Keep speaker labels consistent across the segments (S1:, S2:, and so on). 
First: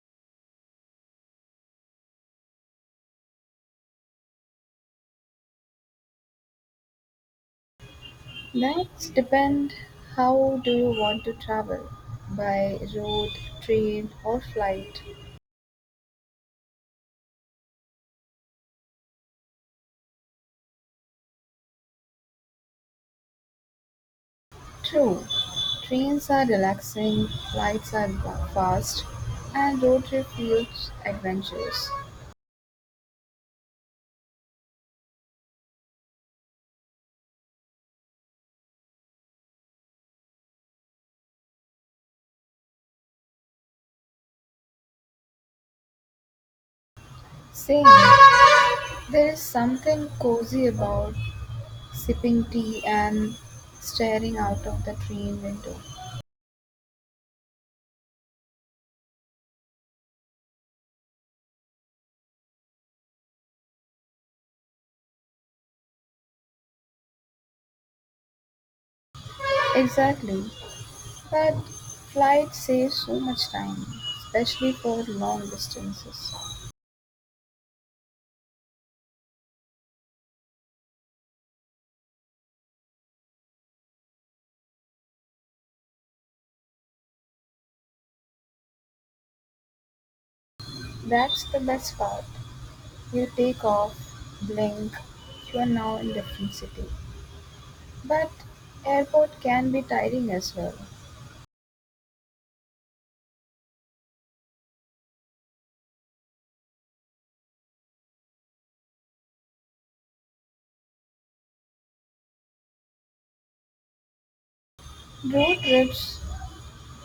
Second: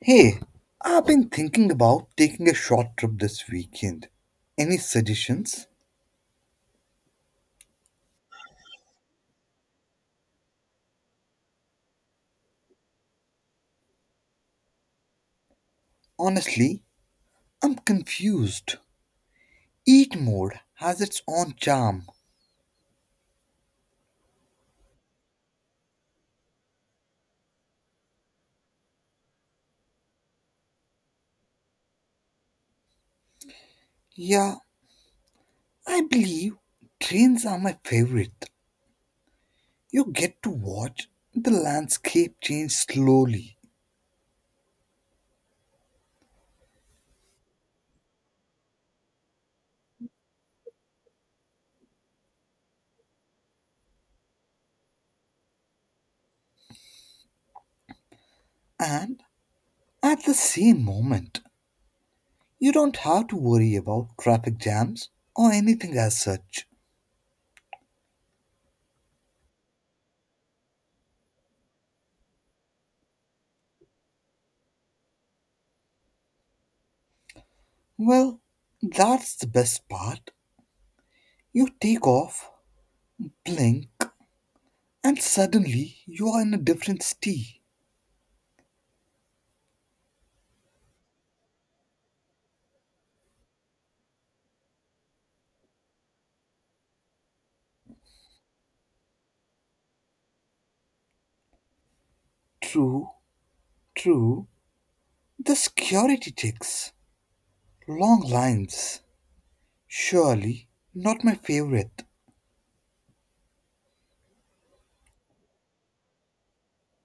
S1: Hey, I've been thinking about taking a short trip this weekend. Any suggestions?
S2: That's depend how do you want to travel by road, train or flight?
S1: Honestly, I'm confused. Eat mode has its own charm.
S2: True. Trains are relaxing, flights are fast and road trip feels adventurous.
S1: Yeah, I believe trains are my favorite. You get to watch the landscape change slowly,
S2: Same. There is something cozy about sipping tea and staring out of the train window.
S1: and at the same moment, you don't have to worry about traffic jams or anything as such.
S2: Exactly. But flight saves so much time, especially for long distances.
S1: Well, that's the best part. You take off, blink, and suddenly you are in a different city.
S2: That's the best part. You take off, blink, you are now in different city. But airport can be tiring as well.
S1: True, true. The security checks. Long lines. Surely not my favorite.
S2: Road trips,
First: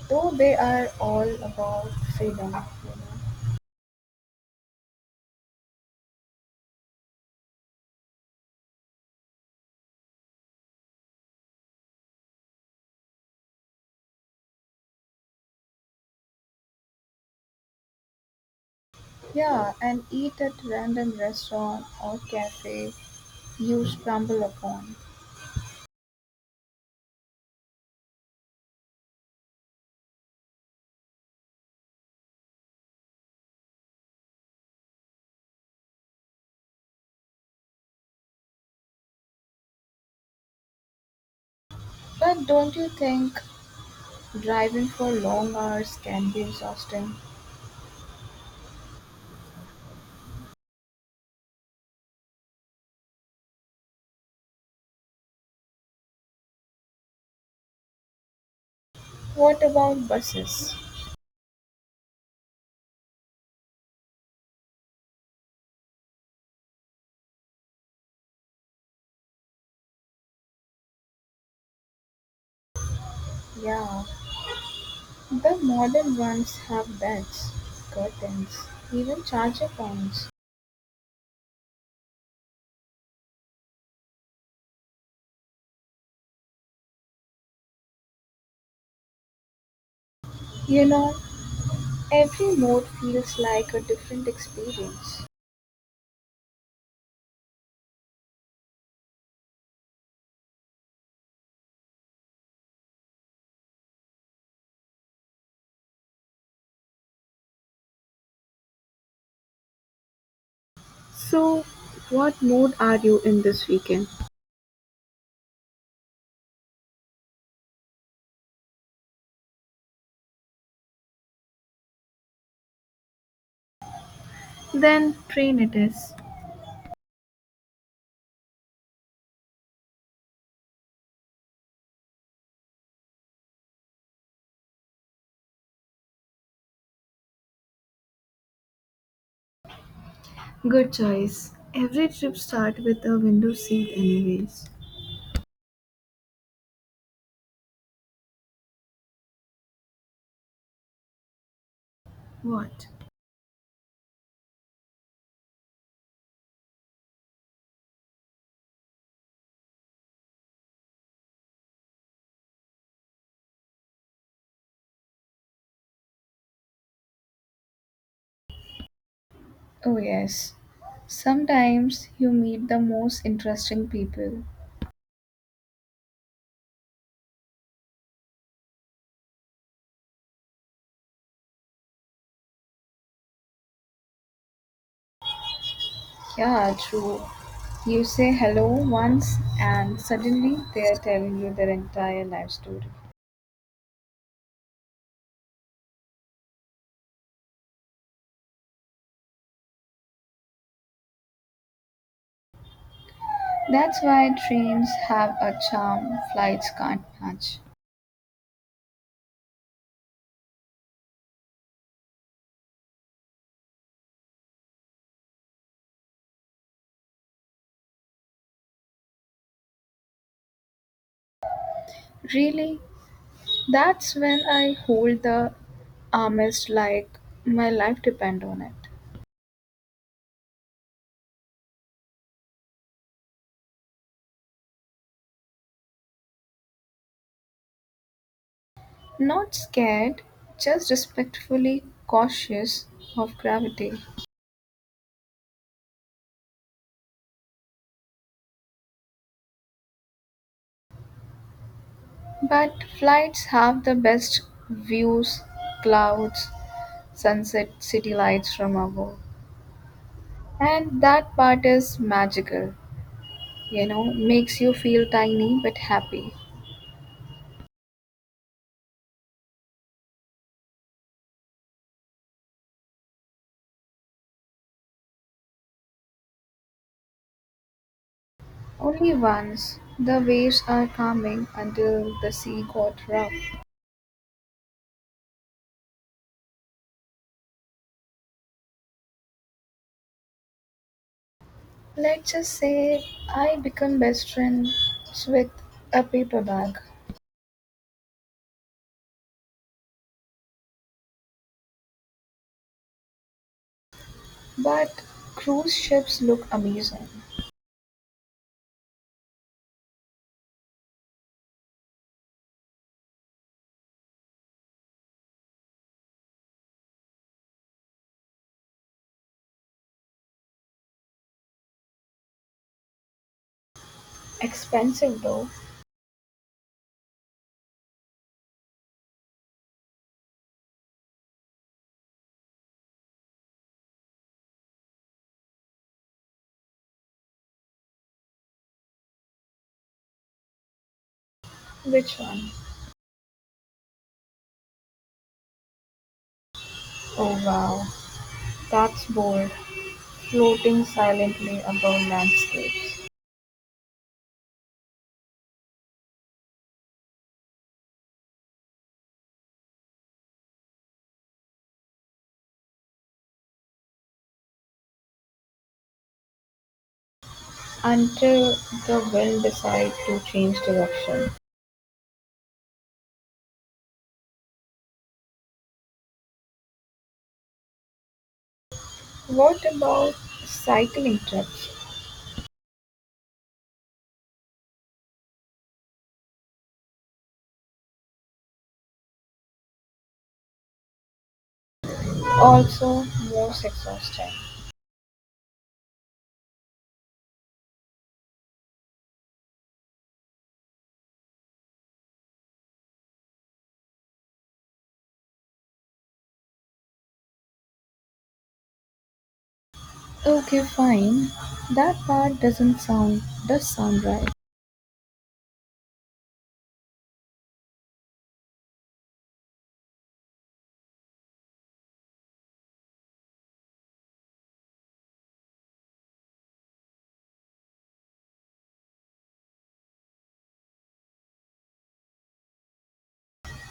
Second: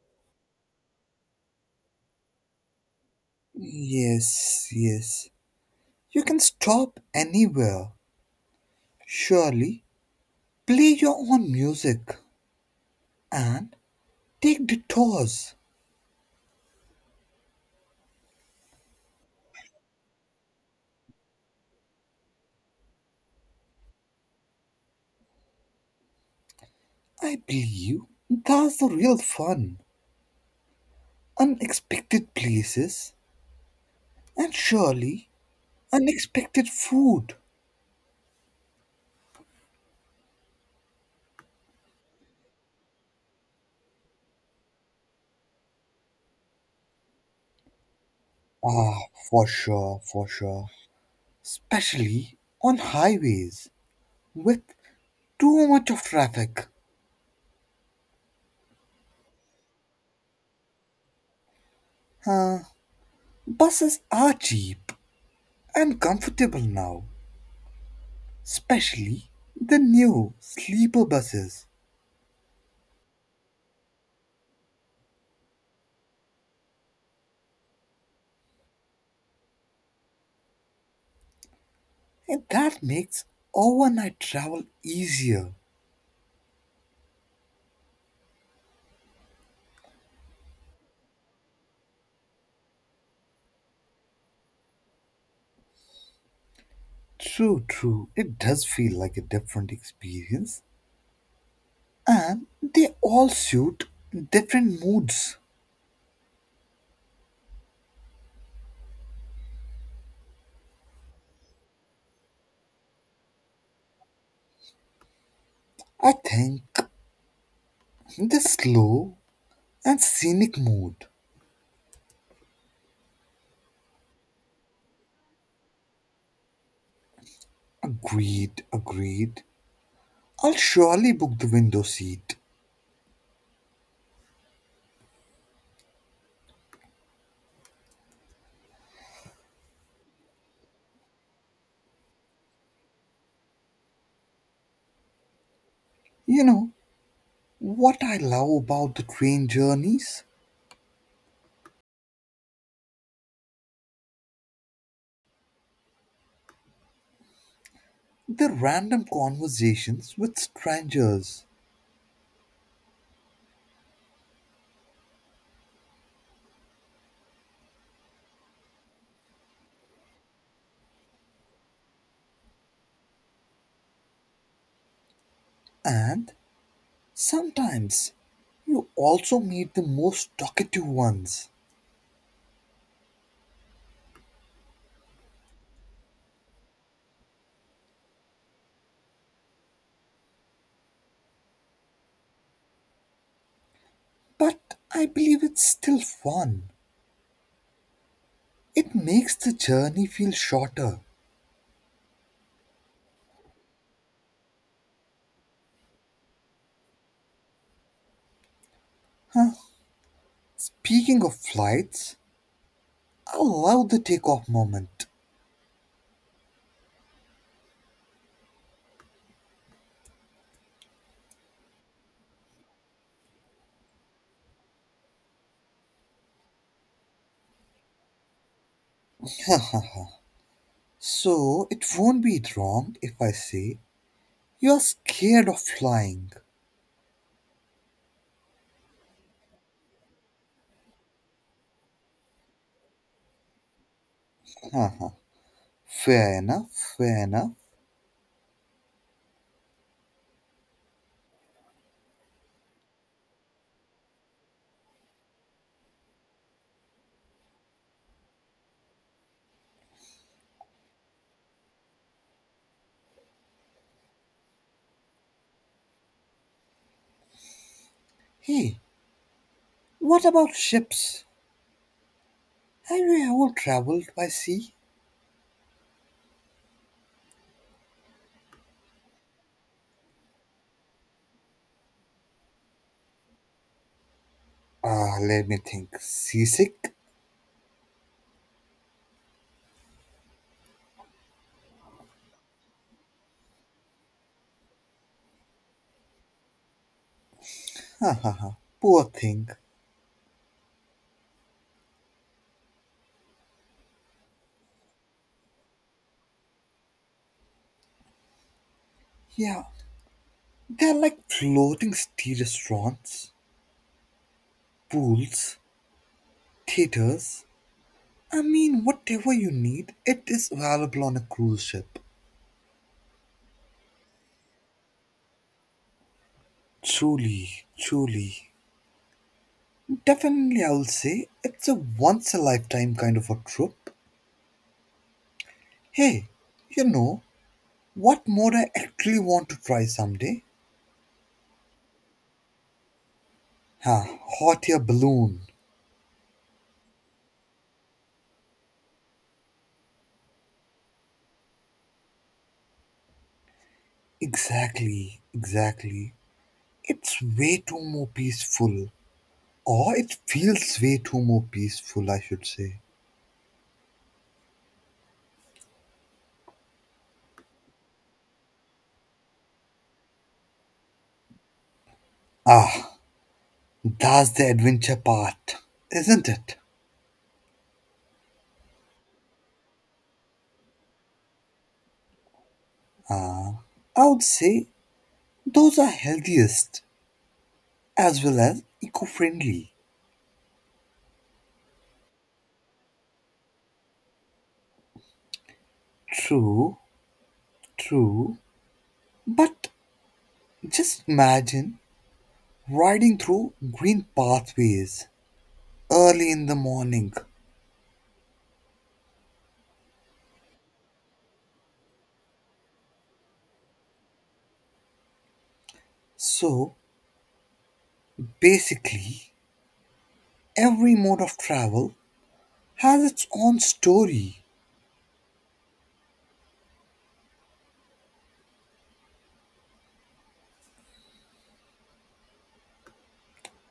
S2: though they are all about freedom.
S1: Yes, yes. You can stop anywhere. Surely play your own music and take detours.
S2: Yeah, and eat at random restaurant or cafe you stumble upon.
S1: I believe that's the real fun. Unexpected places and surely unexpected food.
S2: But don't you think driving for long hours can be exhausting?
S1: Ah, for sure, for sure. Especially on highways with too much of traffic.
S2: What about buses?
S1: Uh, Buses are cheap and comfortable now, especially the new sleeper buses.
S2: Yeah, the modern ones have beds, curtains, even charger points.
S1: And that makes overnight travel easier.
S2: You know, every mode feels like a different experience.
S1: True, true. It does feel like a different experience. And they all suit different moods.
S2: So, what mood are you in this weekend?
S1: I think the slow and scenic mood.
S2: Then train it is.
S1: Agreed, agreed. I'll surely book the window seat.
S2: Good choice. Every trip starts with a window seat anyways.
S1: You know, what I love about the train journeys?
S2: What?
S1: The random conversations with strangers.
S2: Oh yes. Sometimes you meet the most interesting people.
S1: And sometimes you also meet the most talkative ones.
S2: Yeah, true. You say hello once and suddenly they are telling you their entire life story.
S1: But I believe it's still fun. It makes the journey feel shorter.
S2: That's why trains have a charm flights can't match.
S1: Huh. Speaking of flights, I love the takeoff moment.
S2: Really, that's when I hold the armist like my life depend on it.
S1: So it won't be wrong if I say you're scared of flying.
S2: Not scared, just respectfully cautious of gravity.
S1: Uh-huh. Fair enough, fair enough.
S2: But flights have the best views, clouds, sunset, city lights from above. And that part is magical, makes you feel tiny but happy.
S1: Hey, what about ships? Have you ever traveled by sea?
S2: Only once the waves are calming until the sea got rough.
S1: Ah, let me think. Seasick?
S2: Let's just say I become best friends with a paper bag.
S1: Ha ha ha. Poor thing.
S2: But cruise ships look amazing.
S1: Yeah, they're like floating tea restaurants, pools, theaters. I mean, whatever you need, it is available on a cruise ship.
S2: Expensive though.
S1: Truly, truly. Definitely, I will say it's a once a lifetime kind of a trip. Hey, you know, what mode I actually want to try someday?
S2: Which one?
S1: Huh, hot air balloon.
S2: Oh wow, that's bold. Floating silently above landscapes
S1: Exactly, exactly. It's way too more peaceful. Or it feels way too more peaceful, I should say.
S2: until the wind decides to change direction.
S1: Ah, that's the adventure part, isn't it?
S2: What about cycling trips?
S1: I would say those are healthiest as well as eco friendly.
S2: Also, most exhausting.
S1: True, true. But just imagine riding through green pathways early in the morning.
S2: Okay, fine. That part doesn't sound does sound right.
S1: So basically, every mode of travel has its own story,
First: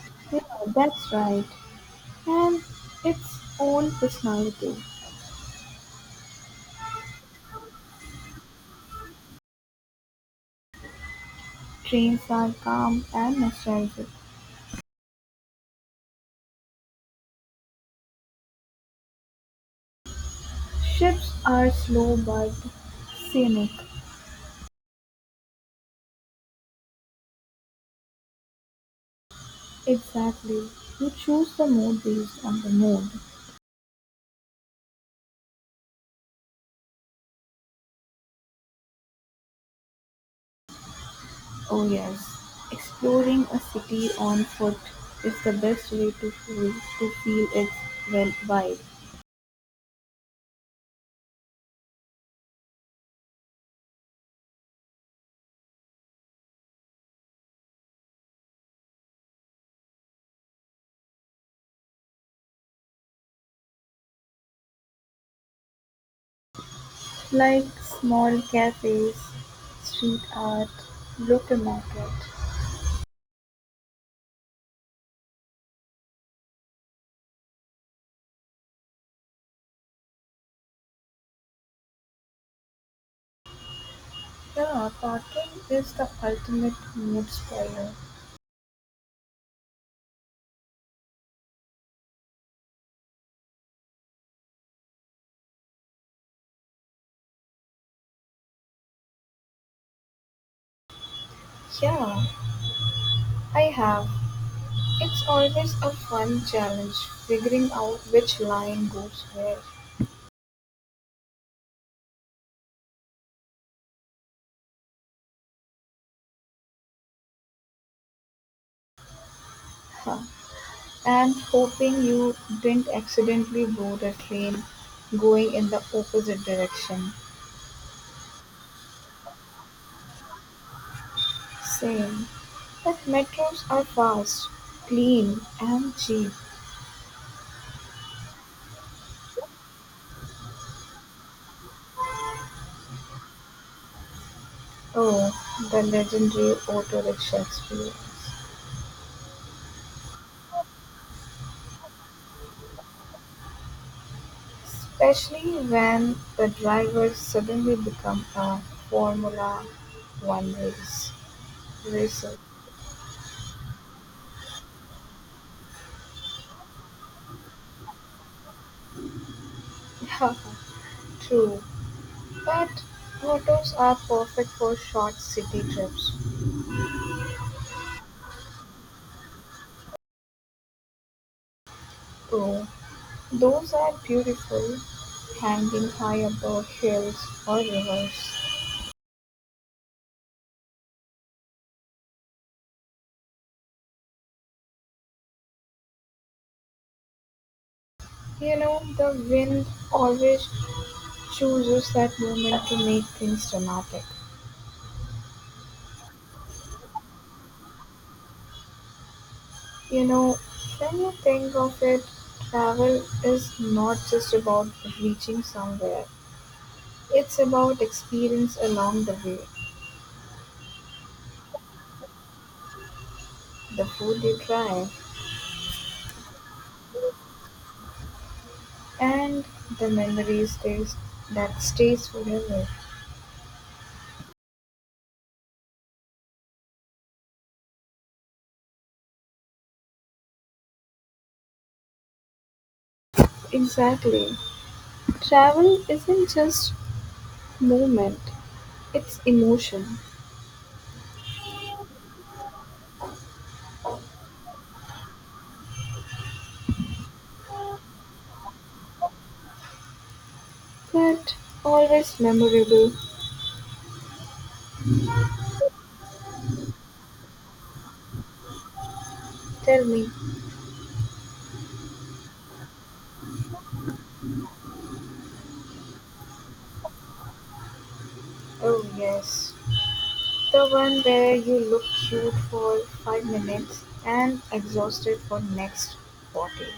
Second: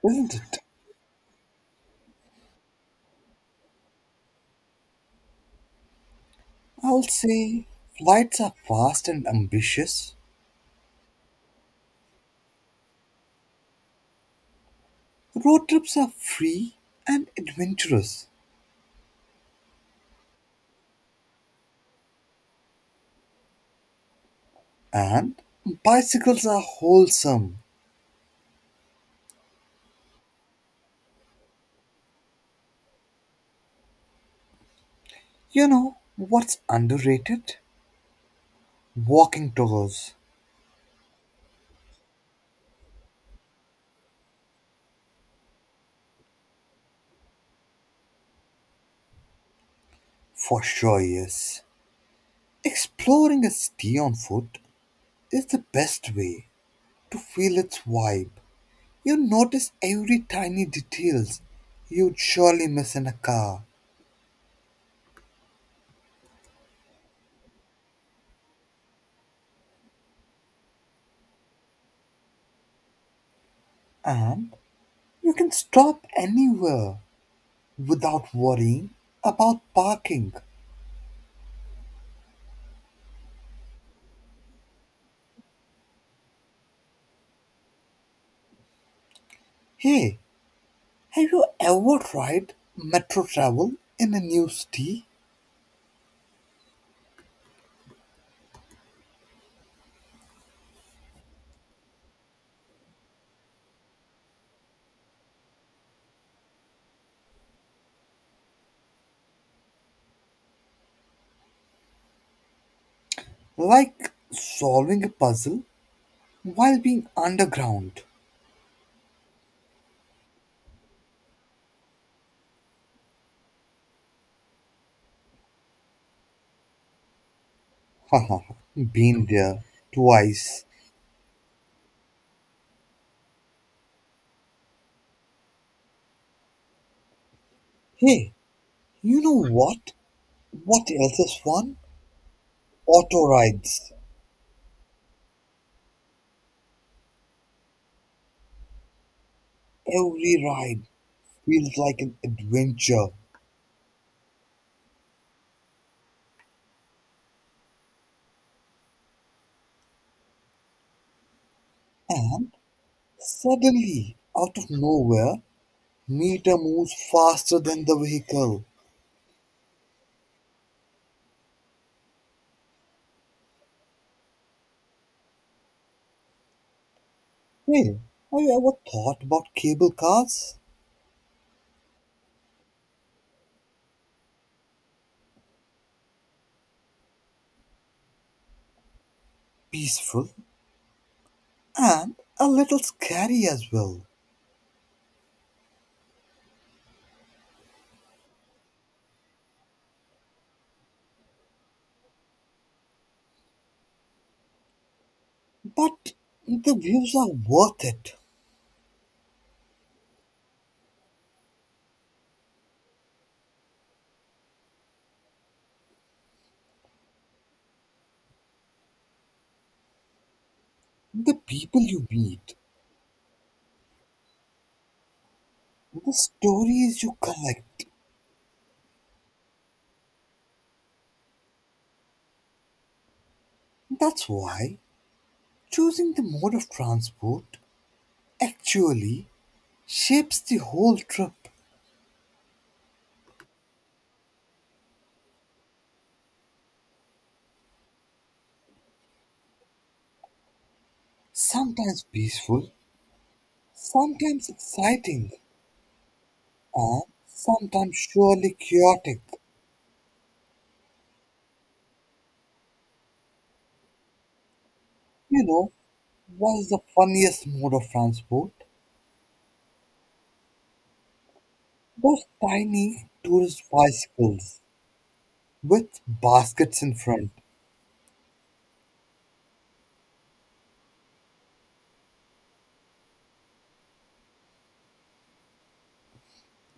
S1: isn't
S2: Yeah,
S1: it?
S2: that's right. And its own personality.
S1: I'll say flights are fast and ambitious,
S2: Trains are calm and nostalgic.
S1: road trips are free and adventurous,
S2: Ships are slow but scenic.
S1: and bicycles are wholesome.
S2: Exactly. You choose the mood based on the mood.
S1: You know what's underrated? Walking tours,
S2: Oh, yes. Exploring a city on foot is the best way to feel its well vibe.
S1: for sure, yes. Exploring a city on foot is the best way to feel its vibe. You notice every tiny details you'd surely miss in a car,
S2: Like small cafes, street art, local market.
S1: and you can stop anywhere without worrying about parking.
S2: Yeah, parking is the ultimate mood spoiler.
S1: Hey, have you ever tried metro travel in a new city?
S2: Yeah, I have. It's always a fun challenge figuring out which line goes where.
S1: Like solving a puzzle while being underground.
S2: Huh. And hoping you didn't accidentally board a train going in the opposite direction.
S1: Haha, been there twice.
S2: Same. But metros are fast, clean, and cheap.
S1: Hey, you know what? What else is fun? Auto rides.
S2: Oh, the legendary auto rickshaw experience.
S1: Every ride feels like an adventure.
S2: Especially when the drivers suddenly become a Formula One racer.
S1: And suddenly, out of nowhere, Nita moves faster than the vehicle.
S2: True. But autos are perfect for short city trips.
S1: Well, have you ever thought about cable cars?
S2: Oh, those are beautiful, hanging high above hills or rivers.
S1: Peaceful and a little scary as well.
S2: You know, the wind always chooses that moment to make things dramatic.
S1: But the views are worth it.
S2: You know, when you think of it, travel is not just about reaching somewhere. It's about experience along the way.
S1: The people you meet,
S2: The food you try.
S1: the stories you collect.
S2: And the memory stays that stays forever.
S1: That's why choosing the mode of transport actually shapes the whole trip.
S2: Exactly. Travel isn't just movement, it's emotion.
S1: Sometimes peaceful, sometimes exciting and sometimes surely chaotic.
S2: But always memorable.
S1: You know, what's the funniest mode of transport?
S2: Tell me.
S1: Those tiny tourist bicycles with baskets in front.
S2: Oh, yes. The one where you look cute for 5 minutes and exhausted for next 40.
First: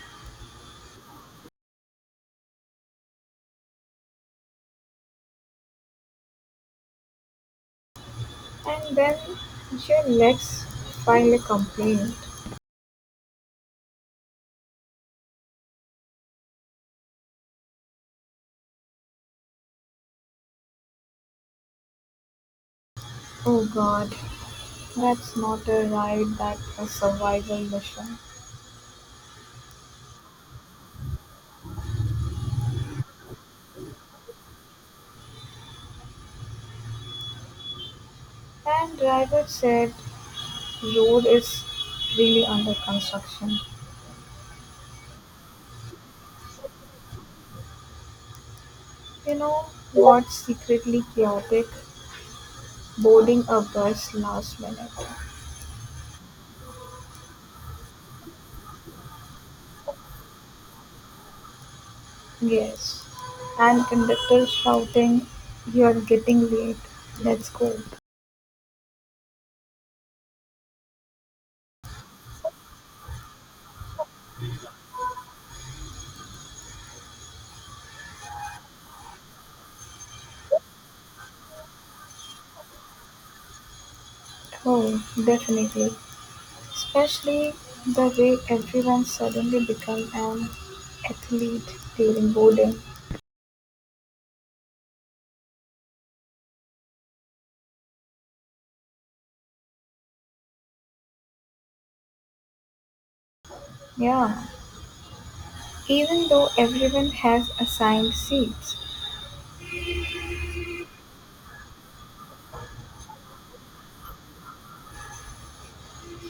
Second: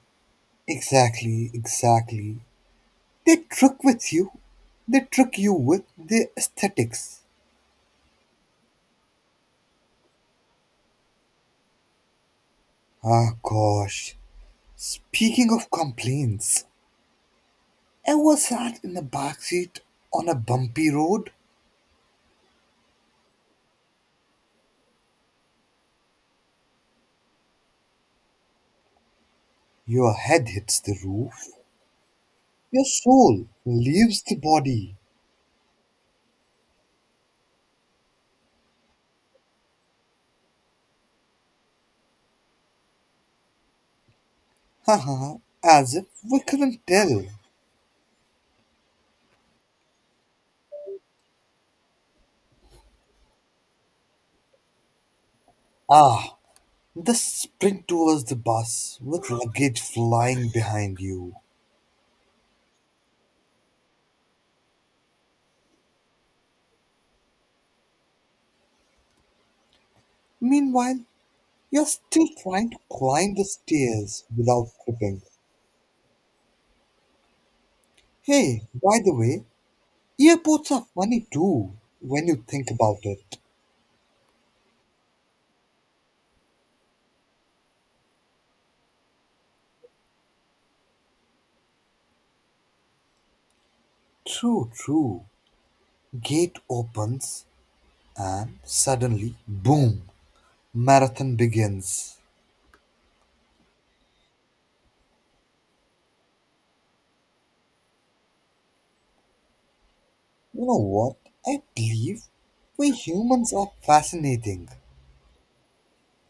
S1: Exactly, exactly. They trick with you. They trick you with their aesthetics.
S2: And then your legs file a complaint.
S1: Ah, gosh. Speaking of complaints, ever sat in the backseat on a bumpy road?
S2: Oh god, that's not a ride, that's a survival mission.
S1: Your head hits the roof, your soul leaves the body.
S2: And driver said road is really under construction.
S1: Haha, as if we couldn't tell.
S2: You know what's secretly chaotic? Boarding a bus last minute.
S1: Ah, the sprint towards the bus with luggage flying behind you.
S2: Yes. And conductor shouting, you're getting late. Let's go.
S1: Meanwhile, you're still trying to climb the stairs without tripping. Hey, by the way, airports are funny too when you think about it.
S2: Oh, definitely. Especially the way everyone suddenly become an athlete during boarding.
S1: True, true. Gate opens and suddenly, boom, marathon begins.
S2: Yeah. Even though everyone has assigned seats.
S1: You know what? I believe we humans are fascinating.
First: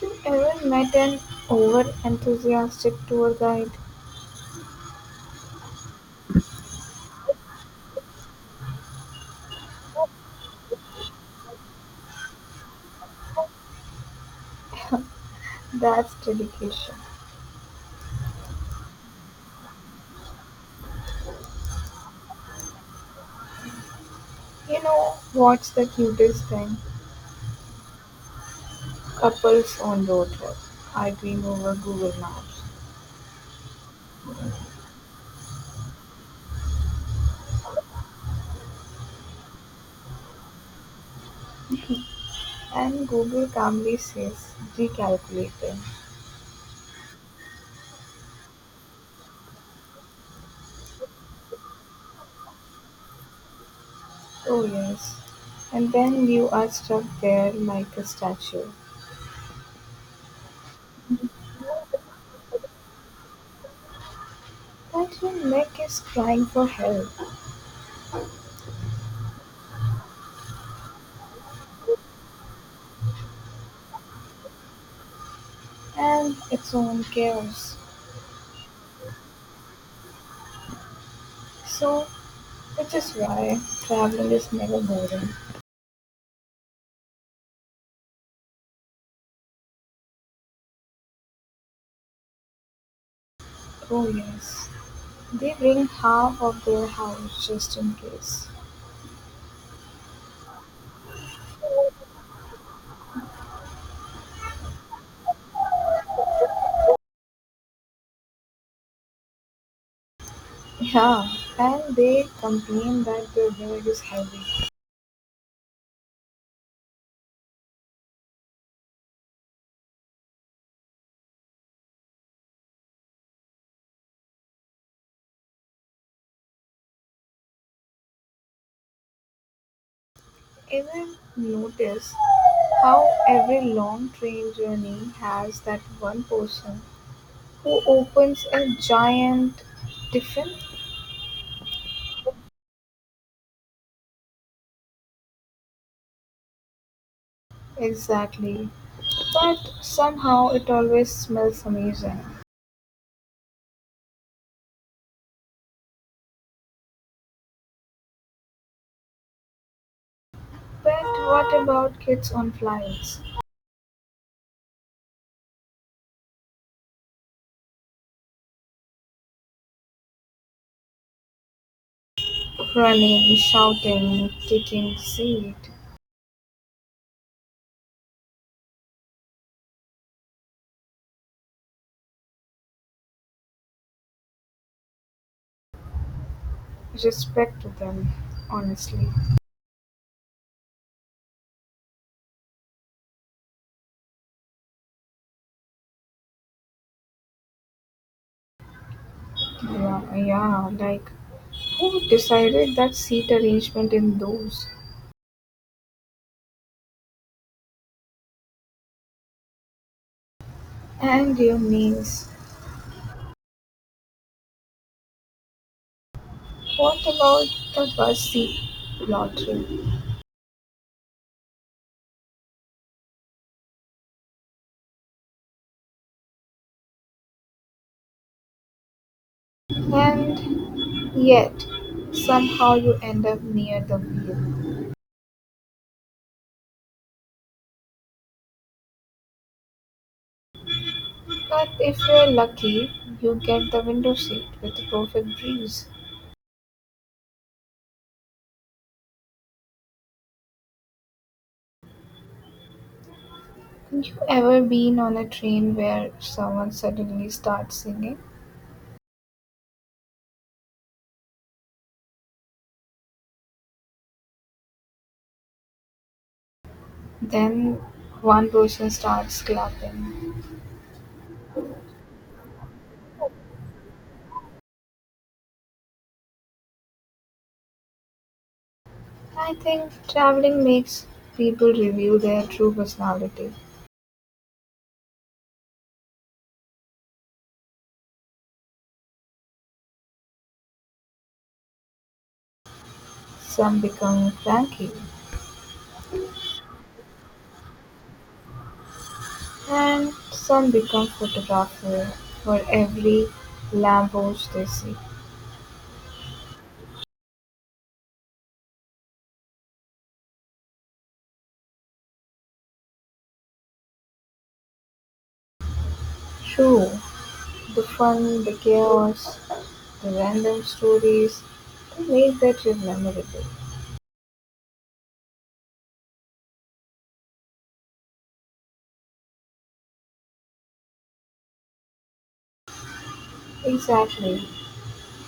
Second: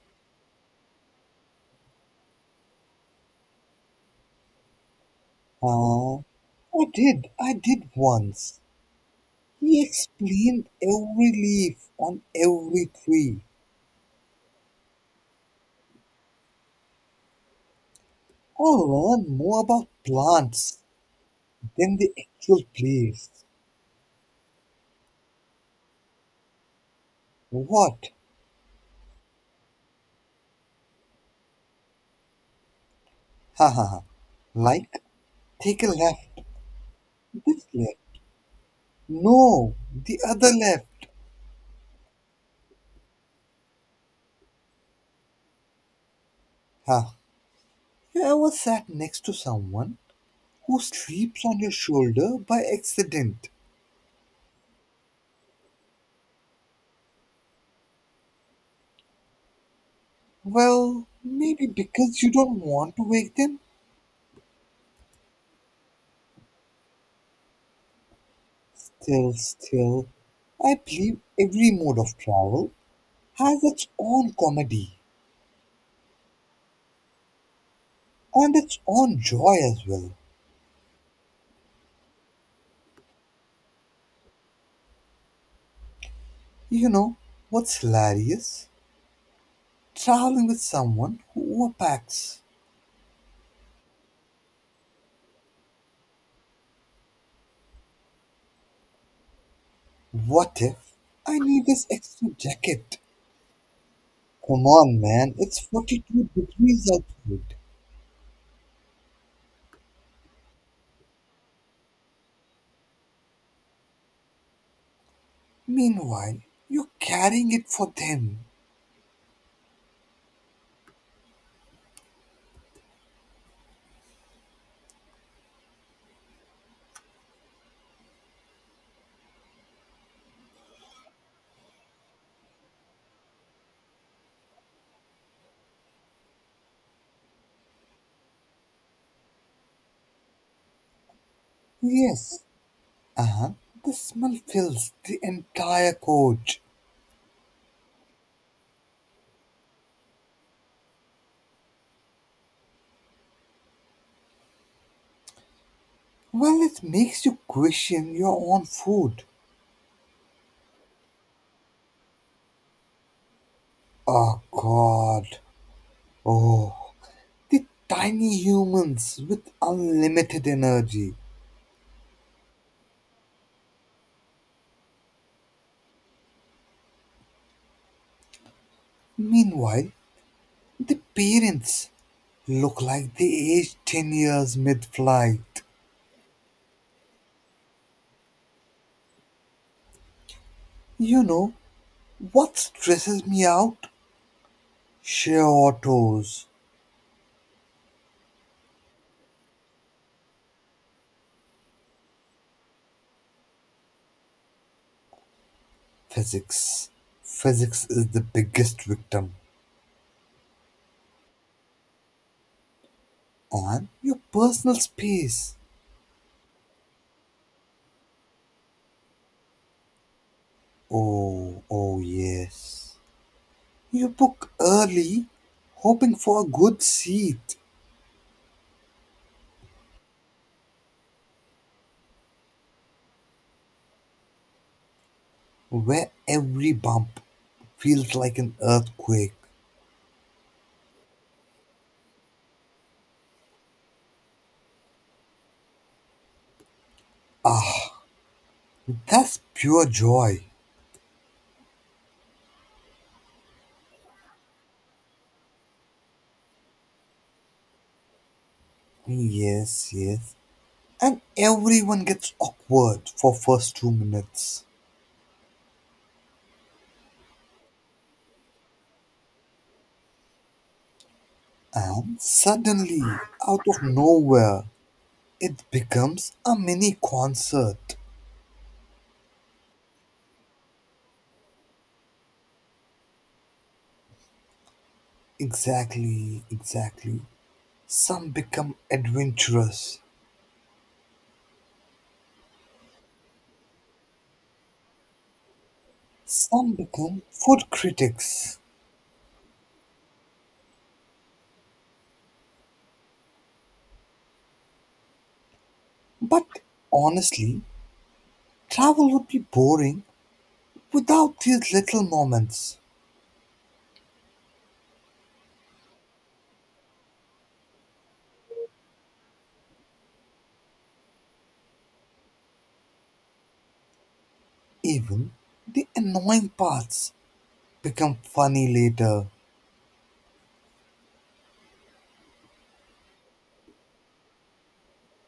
S2: You Ever met an over-enthusiastic tour guide?
S1: I did. I did once. He explained every leaf on every tree.
S2: That's dedication.
S1: I learned more about plants than the actual place.
S2: You know what's the cutest thing?
S1: What?
S2: Couples on road trip arguing over Google Maps.
S1: Haha. Like, take a left. This left. No, the other left.
S2: And Google calmly says, recalculating.
S1: Ha. You ever sat next to someone who sleeps on your shoulder by accident?
S2: Oh yes. And then you are stuck there like a statue.
S1: Well, maybe because you don't want to wake them.
S2: But your neck is crying for help
S1: Still, still, I believe every mode of travel has its own comedy
S2: and its own chaos.
S1: and its own joy as well.
S2: So, which is why traveling is never boring.
S1: You know what's hilarious? Traveling with someone who overpacks.
S2: Oh yes. They bring half of their house just in case.
S1: What if I need this extra jacket? Come on, man, it's 42 degrees outside.
S2: Yeah, and they complain that their hair is heavy.
S1: Meanwhile, you're carrying it for them.
S2: Ever notice how every long train journey has that one person who opens a giant tiffin?
S1: Yes, uh-huh. The smell fills the entire coach.
S2: Exactly. But somehow it always smells amazing.
S1: Well, it makes you question your own food.
S2: But what about kids on flights?
S1: Oh god. Oh. The tiny humans with unlimited energy.
S2: Running, shouting, taking seat.
S1: Meanwhile, the parents look like they aged 10 years mid flight.
S2: Respect to them, honestly.
S1: You know, what stresses me out? Sheer autos.
S2: Yeah, like who decided that seat arrangement in those?
S1: Physics. Physics is the biggest victim.
S2: And their names.
S1: And your personal space.
S2: What about the bus seat lottery?
S1: Oh, oh yes. You book early, hoping for a good seat
S2: And yet, somehow you end up near the wheel.
S1: where every bump feels like an earthquake.
S2: But if you're lucky, you get the window seat with a perfect breeze.
S1: Ah, that's pure joy.
S2: You ever been on a train where someone suddenly starts singing?
S1: Yes, yes. And everyone gets awkward for first 2 minutes.
S2: Then one person starts clapping.
S1: And suddenly, out of nowhere, it becomes a mini concert.
S2: I think traveling makes people reveal their true personality.
S1: Exactly, exactly. Some become adventurous,
S2: Some become cranky,
S1: some become food critics.
S2: and some become photographer for every Lambos they see.
S1: But honestly, travel would be boring without these little moments.
S2: True, the fun, the chaos, the random stories, they make that trip memorable.
S1: Even the annoying parts become funny later.
S2: Exactly.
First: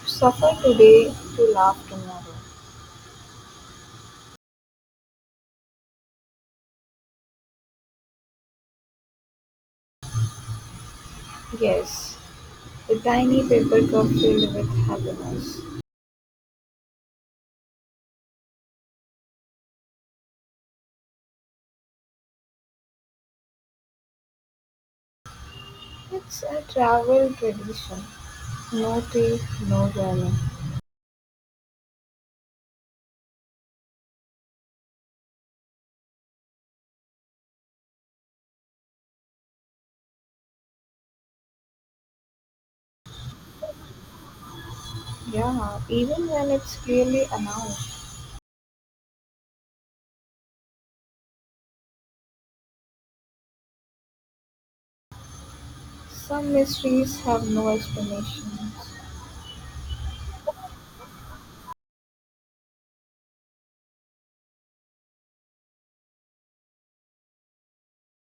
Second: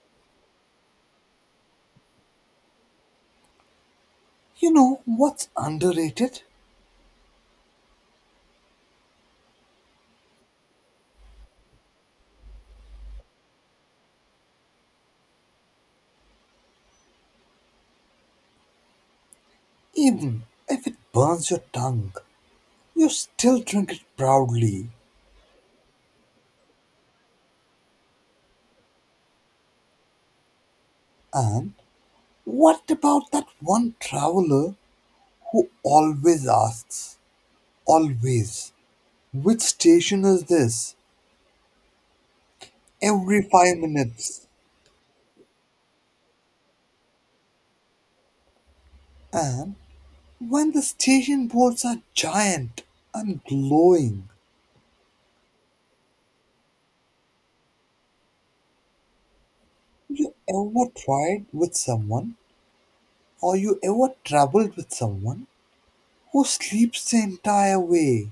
S2: Suffer today to laugh tomorrow.
S1: You know what's underrated?
S2: Yes, the tiny paper cup filled with happiness.
S1: Even if it burns your tongue, you still drink it proudly.
S2: It's a travel tradition. No tape, no warning.
S1: And what about that one traveler who always asks, always, which station is this? Every 5 minutes.
S2: Yeah, even when it's clearly announced.
S1: And when the station boards are giant and glowing,
S2: Some mysteries have no explanations.
S1: you ever tried with someone or you ever traveled with someone who sleeps the entire way?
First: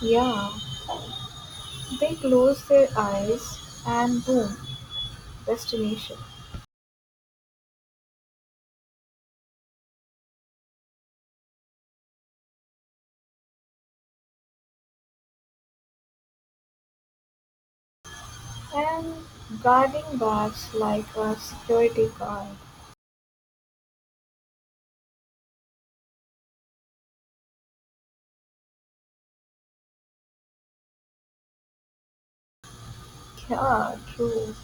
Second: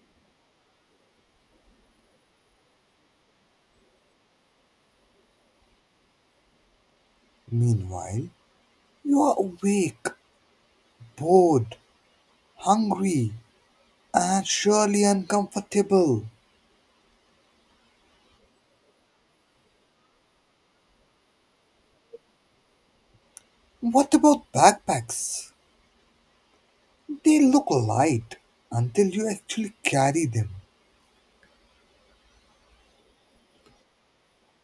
S2: Yeah, they close their eyes and boom, destination.
S1: Meanwhile, you are awake, bored, hungry, and surely uncomfortable.
S2: And guarding bags like a security guard.
S1: What about backpacks? They look light until you actually carry them,
S2: Yeah, true.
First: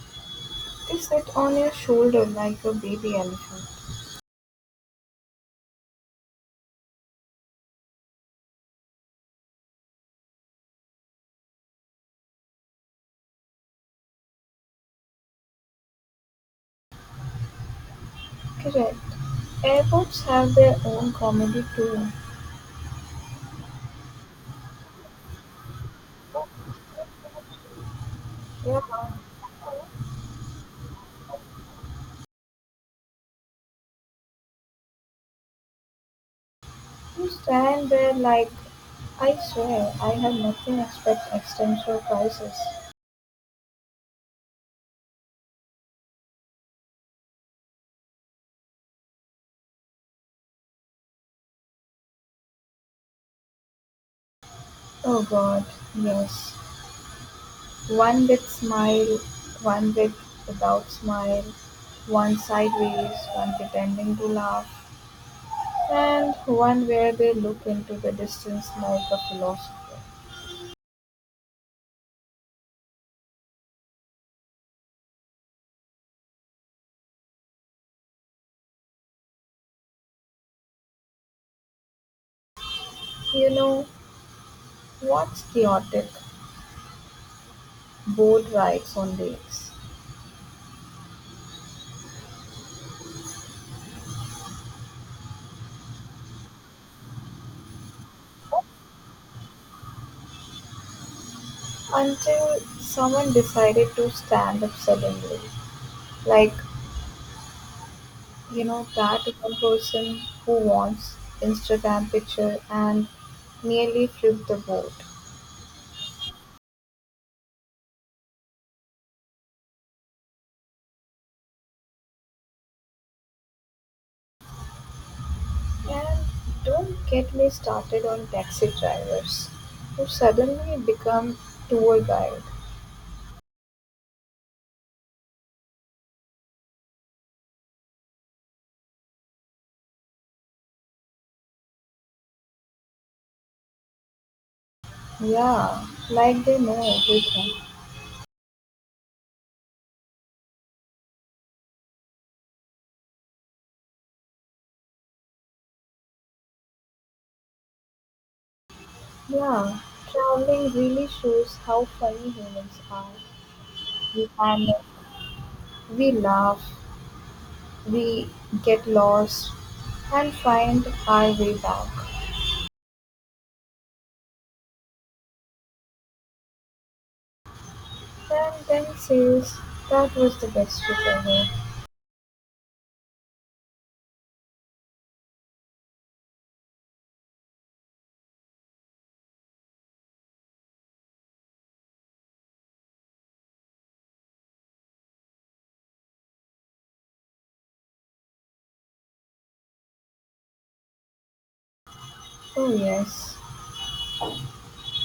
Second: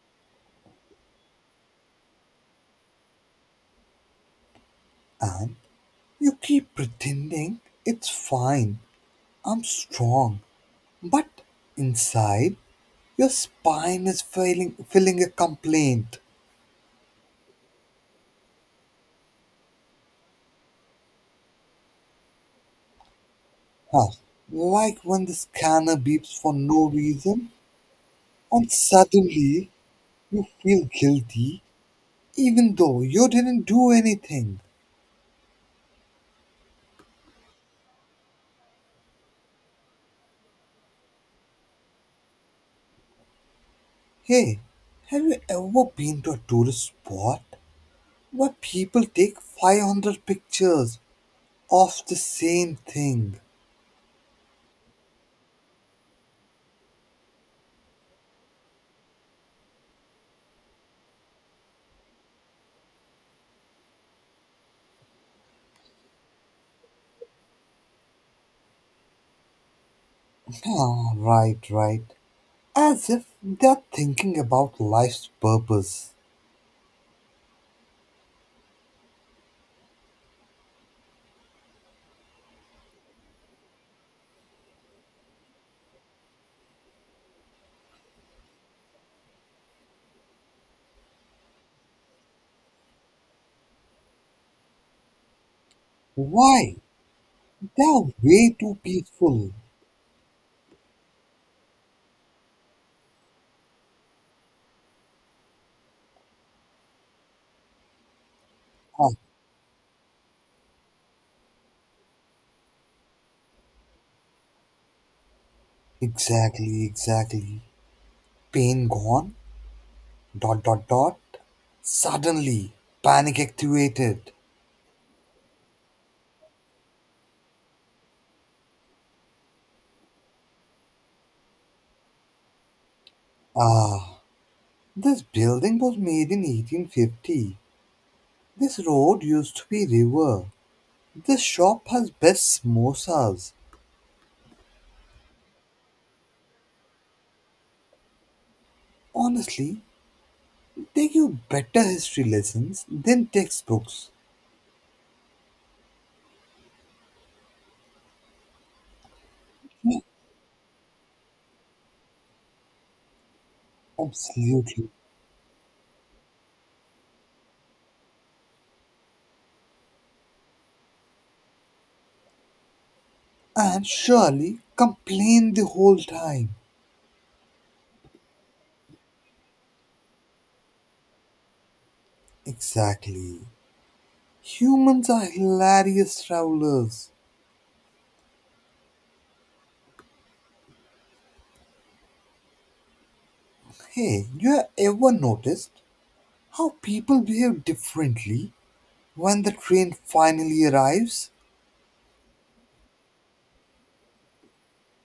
S2: They sit on your shoulder like a baby elephant.
S1: and you keep pretending it's fine, I'm strong. But inside, your spine is feeling a complaint.
S2: Correct. Airports have their own comedy too.
S1: Huh. Like when the scanner beeps for no reason, and
S2: Yeah.
S1: suddenly you feel guilty even though you didn't do anything.
S2: You stand there like, I swear, I have nothing except existential crisis.
S1: Hey, have you ever been to a tourist spot where people take 500 pictures of the same thing?
S2: Oh God, yes. One with smile, one without smile, one sideways, one pretending to laugh, and one where they look into the distance like a philosopher.
S1: Ah, right, right. As if they're thinking about life's purpose.
S2: You know, what's chaotic? Boat rides on lakes.
S1: Why? They are way too peaceful.
S2: Until someone decided to stand up suddenly, like you know,
S1: Ah,
S2: that one person who wants Instagram picture and nearly flipped the boat.
S1: exactly, exactly. Pain gone, dot, dot, dot. Suddenly, panic activated.
S2: And don't get me started on taxi drivers who suddenly become tour guide.
S1: Ah, this building was made in 1850. This road used to be river. This shop has best samosas.
S2: Yeah, like they know everything.
S1: Honestly, they give better history lessons than textbooks.
S2: Yeah, traveling really shows how funny humans are. We panic,
S1: Absolutely.
S2: we laugh, we get lost, and find our way back.
S1: And surely complain the whole time.
S2: And then says, that was the best trip ever.
S1: Exactly. Humans are hilarious travelers. Hey, you have ever noticed how people behave differently when the train finally arrives?
S2: Oh, yes.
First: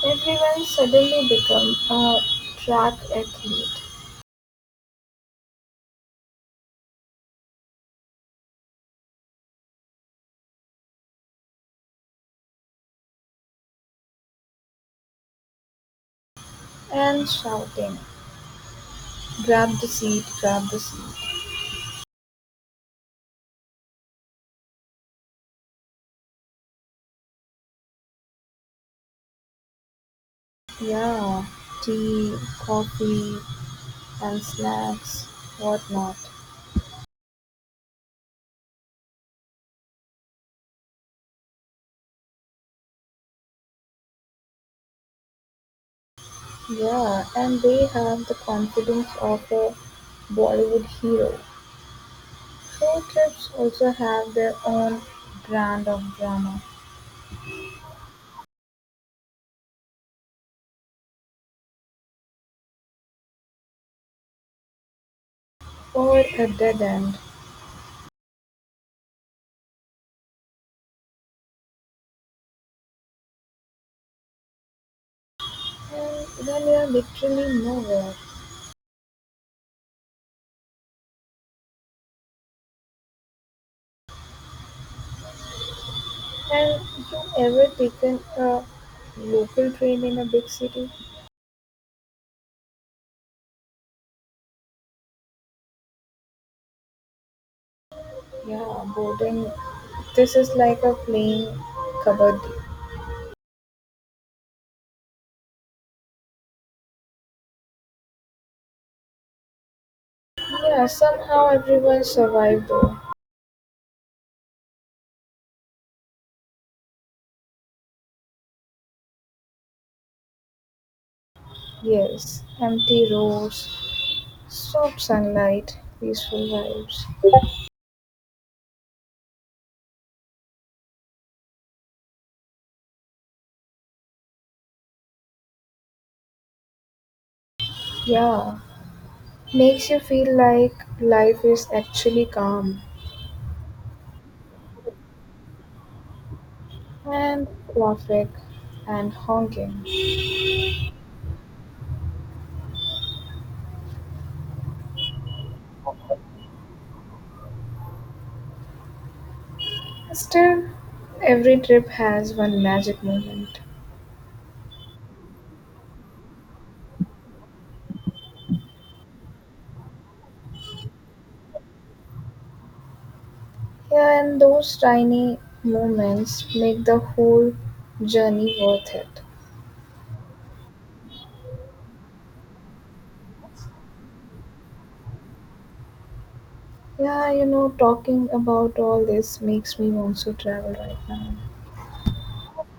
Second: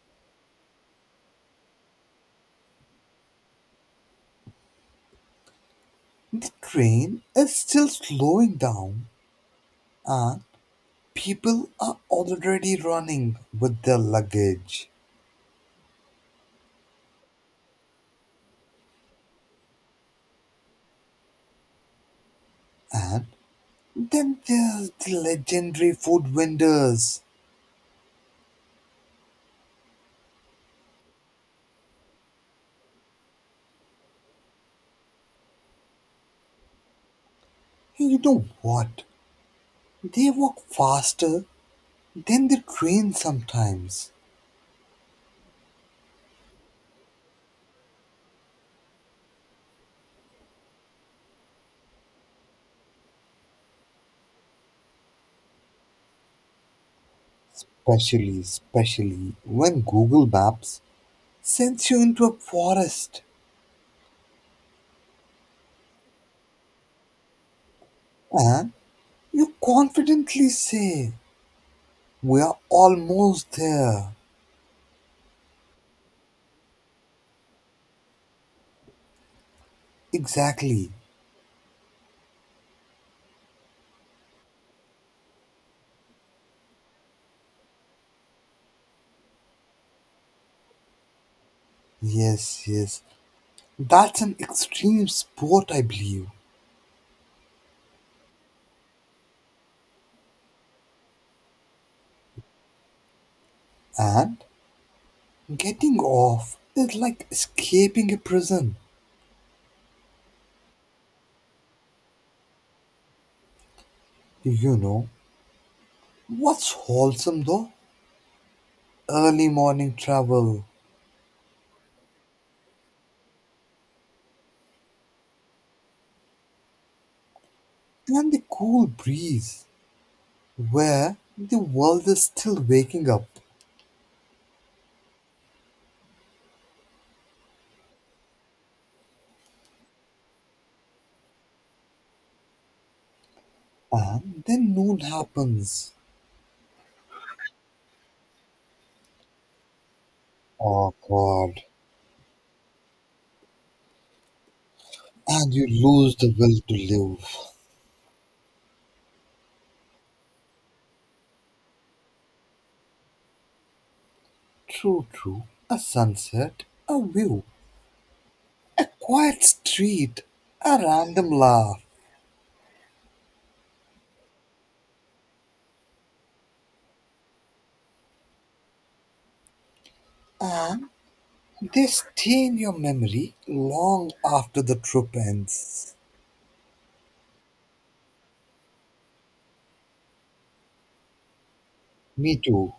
S2: Everyone suddenly become a track athlete
S1: The train is still slowing down, and people are already running with their luggage.
S2: and shouting, grab the seat, grab the seat.
S1: And then there's the legendary food vendors.
S2: Yeah, tea, coffee, and snacks, whatnot.
S1: Hey, you know what? They walk faster than the train sometimes.
S2: Yeah, and they have the confidence of a Bollywood hero. Road trips also have their own brand of drama.
S1: Especially, especially when Google Maps sends you into a forest
S2: Or a dead end
S1: and you confidently say, we are almost there.
S2: and when you're literally nowhere.
S1: Exactly.
S2: And you ever taken a local train in a big city?
S1: Yes, yes. That's an extreme sport, I believe.
S2: Yeah, boarding. This is like a plane kabaddi.
S1: And getting off is like escaping a prison.
S2: Yeah, somehow everyone survived though.
S1: You know, what's wholesome though? Early morning travel
S2: Yes, empty roads, soft sunlight, peaceful vibes.
S1: and the cool breeze where the world is still waking up.
S2: Yeah, makes you feel like life is actually calm
S1: And then noon happens.
S2: and traffic and honking.
S1: Oh God. And you lose the will to live.
S2: Still, every trip has one magic moment.
S1: True, true. A sunset, a view, a quiet street, a random laugh.
S2: Yeah, and those tiny moments make the whole journey worth it.
S1: And they stay in your memory long after the trip ends.
S2: Yeah, you know, talking about all this makes me want to travel right now.
S1: Me too.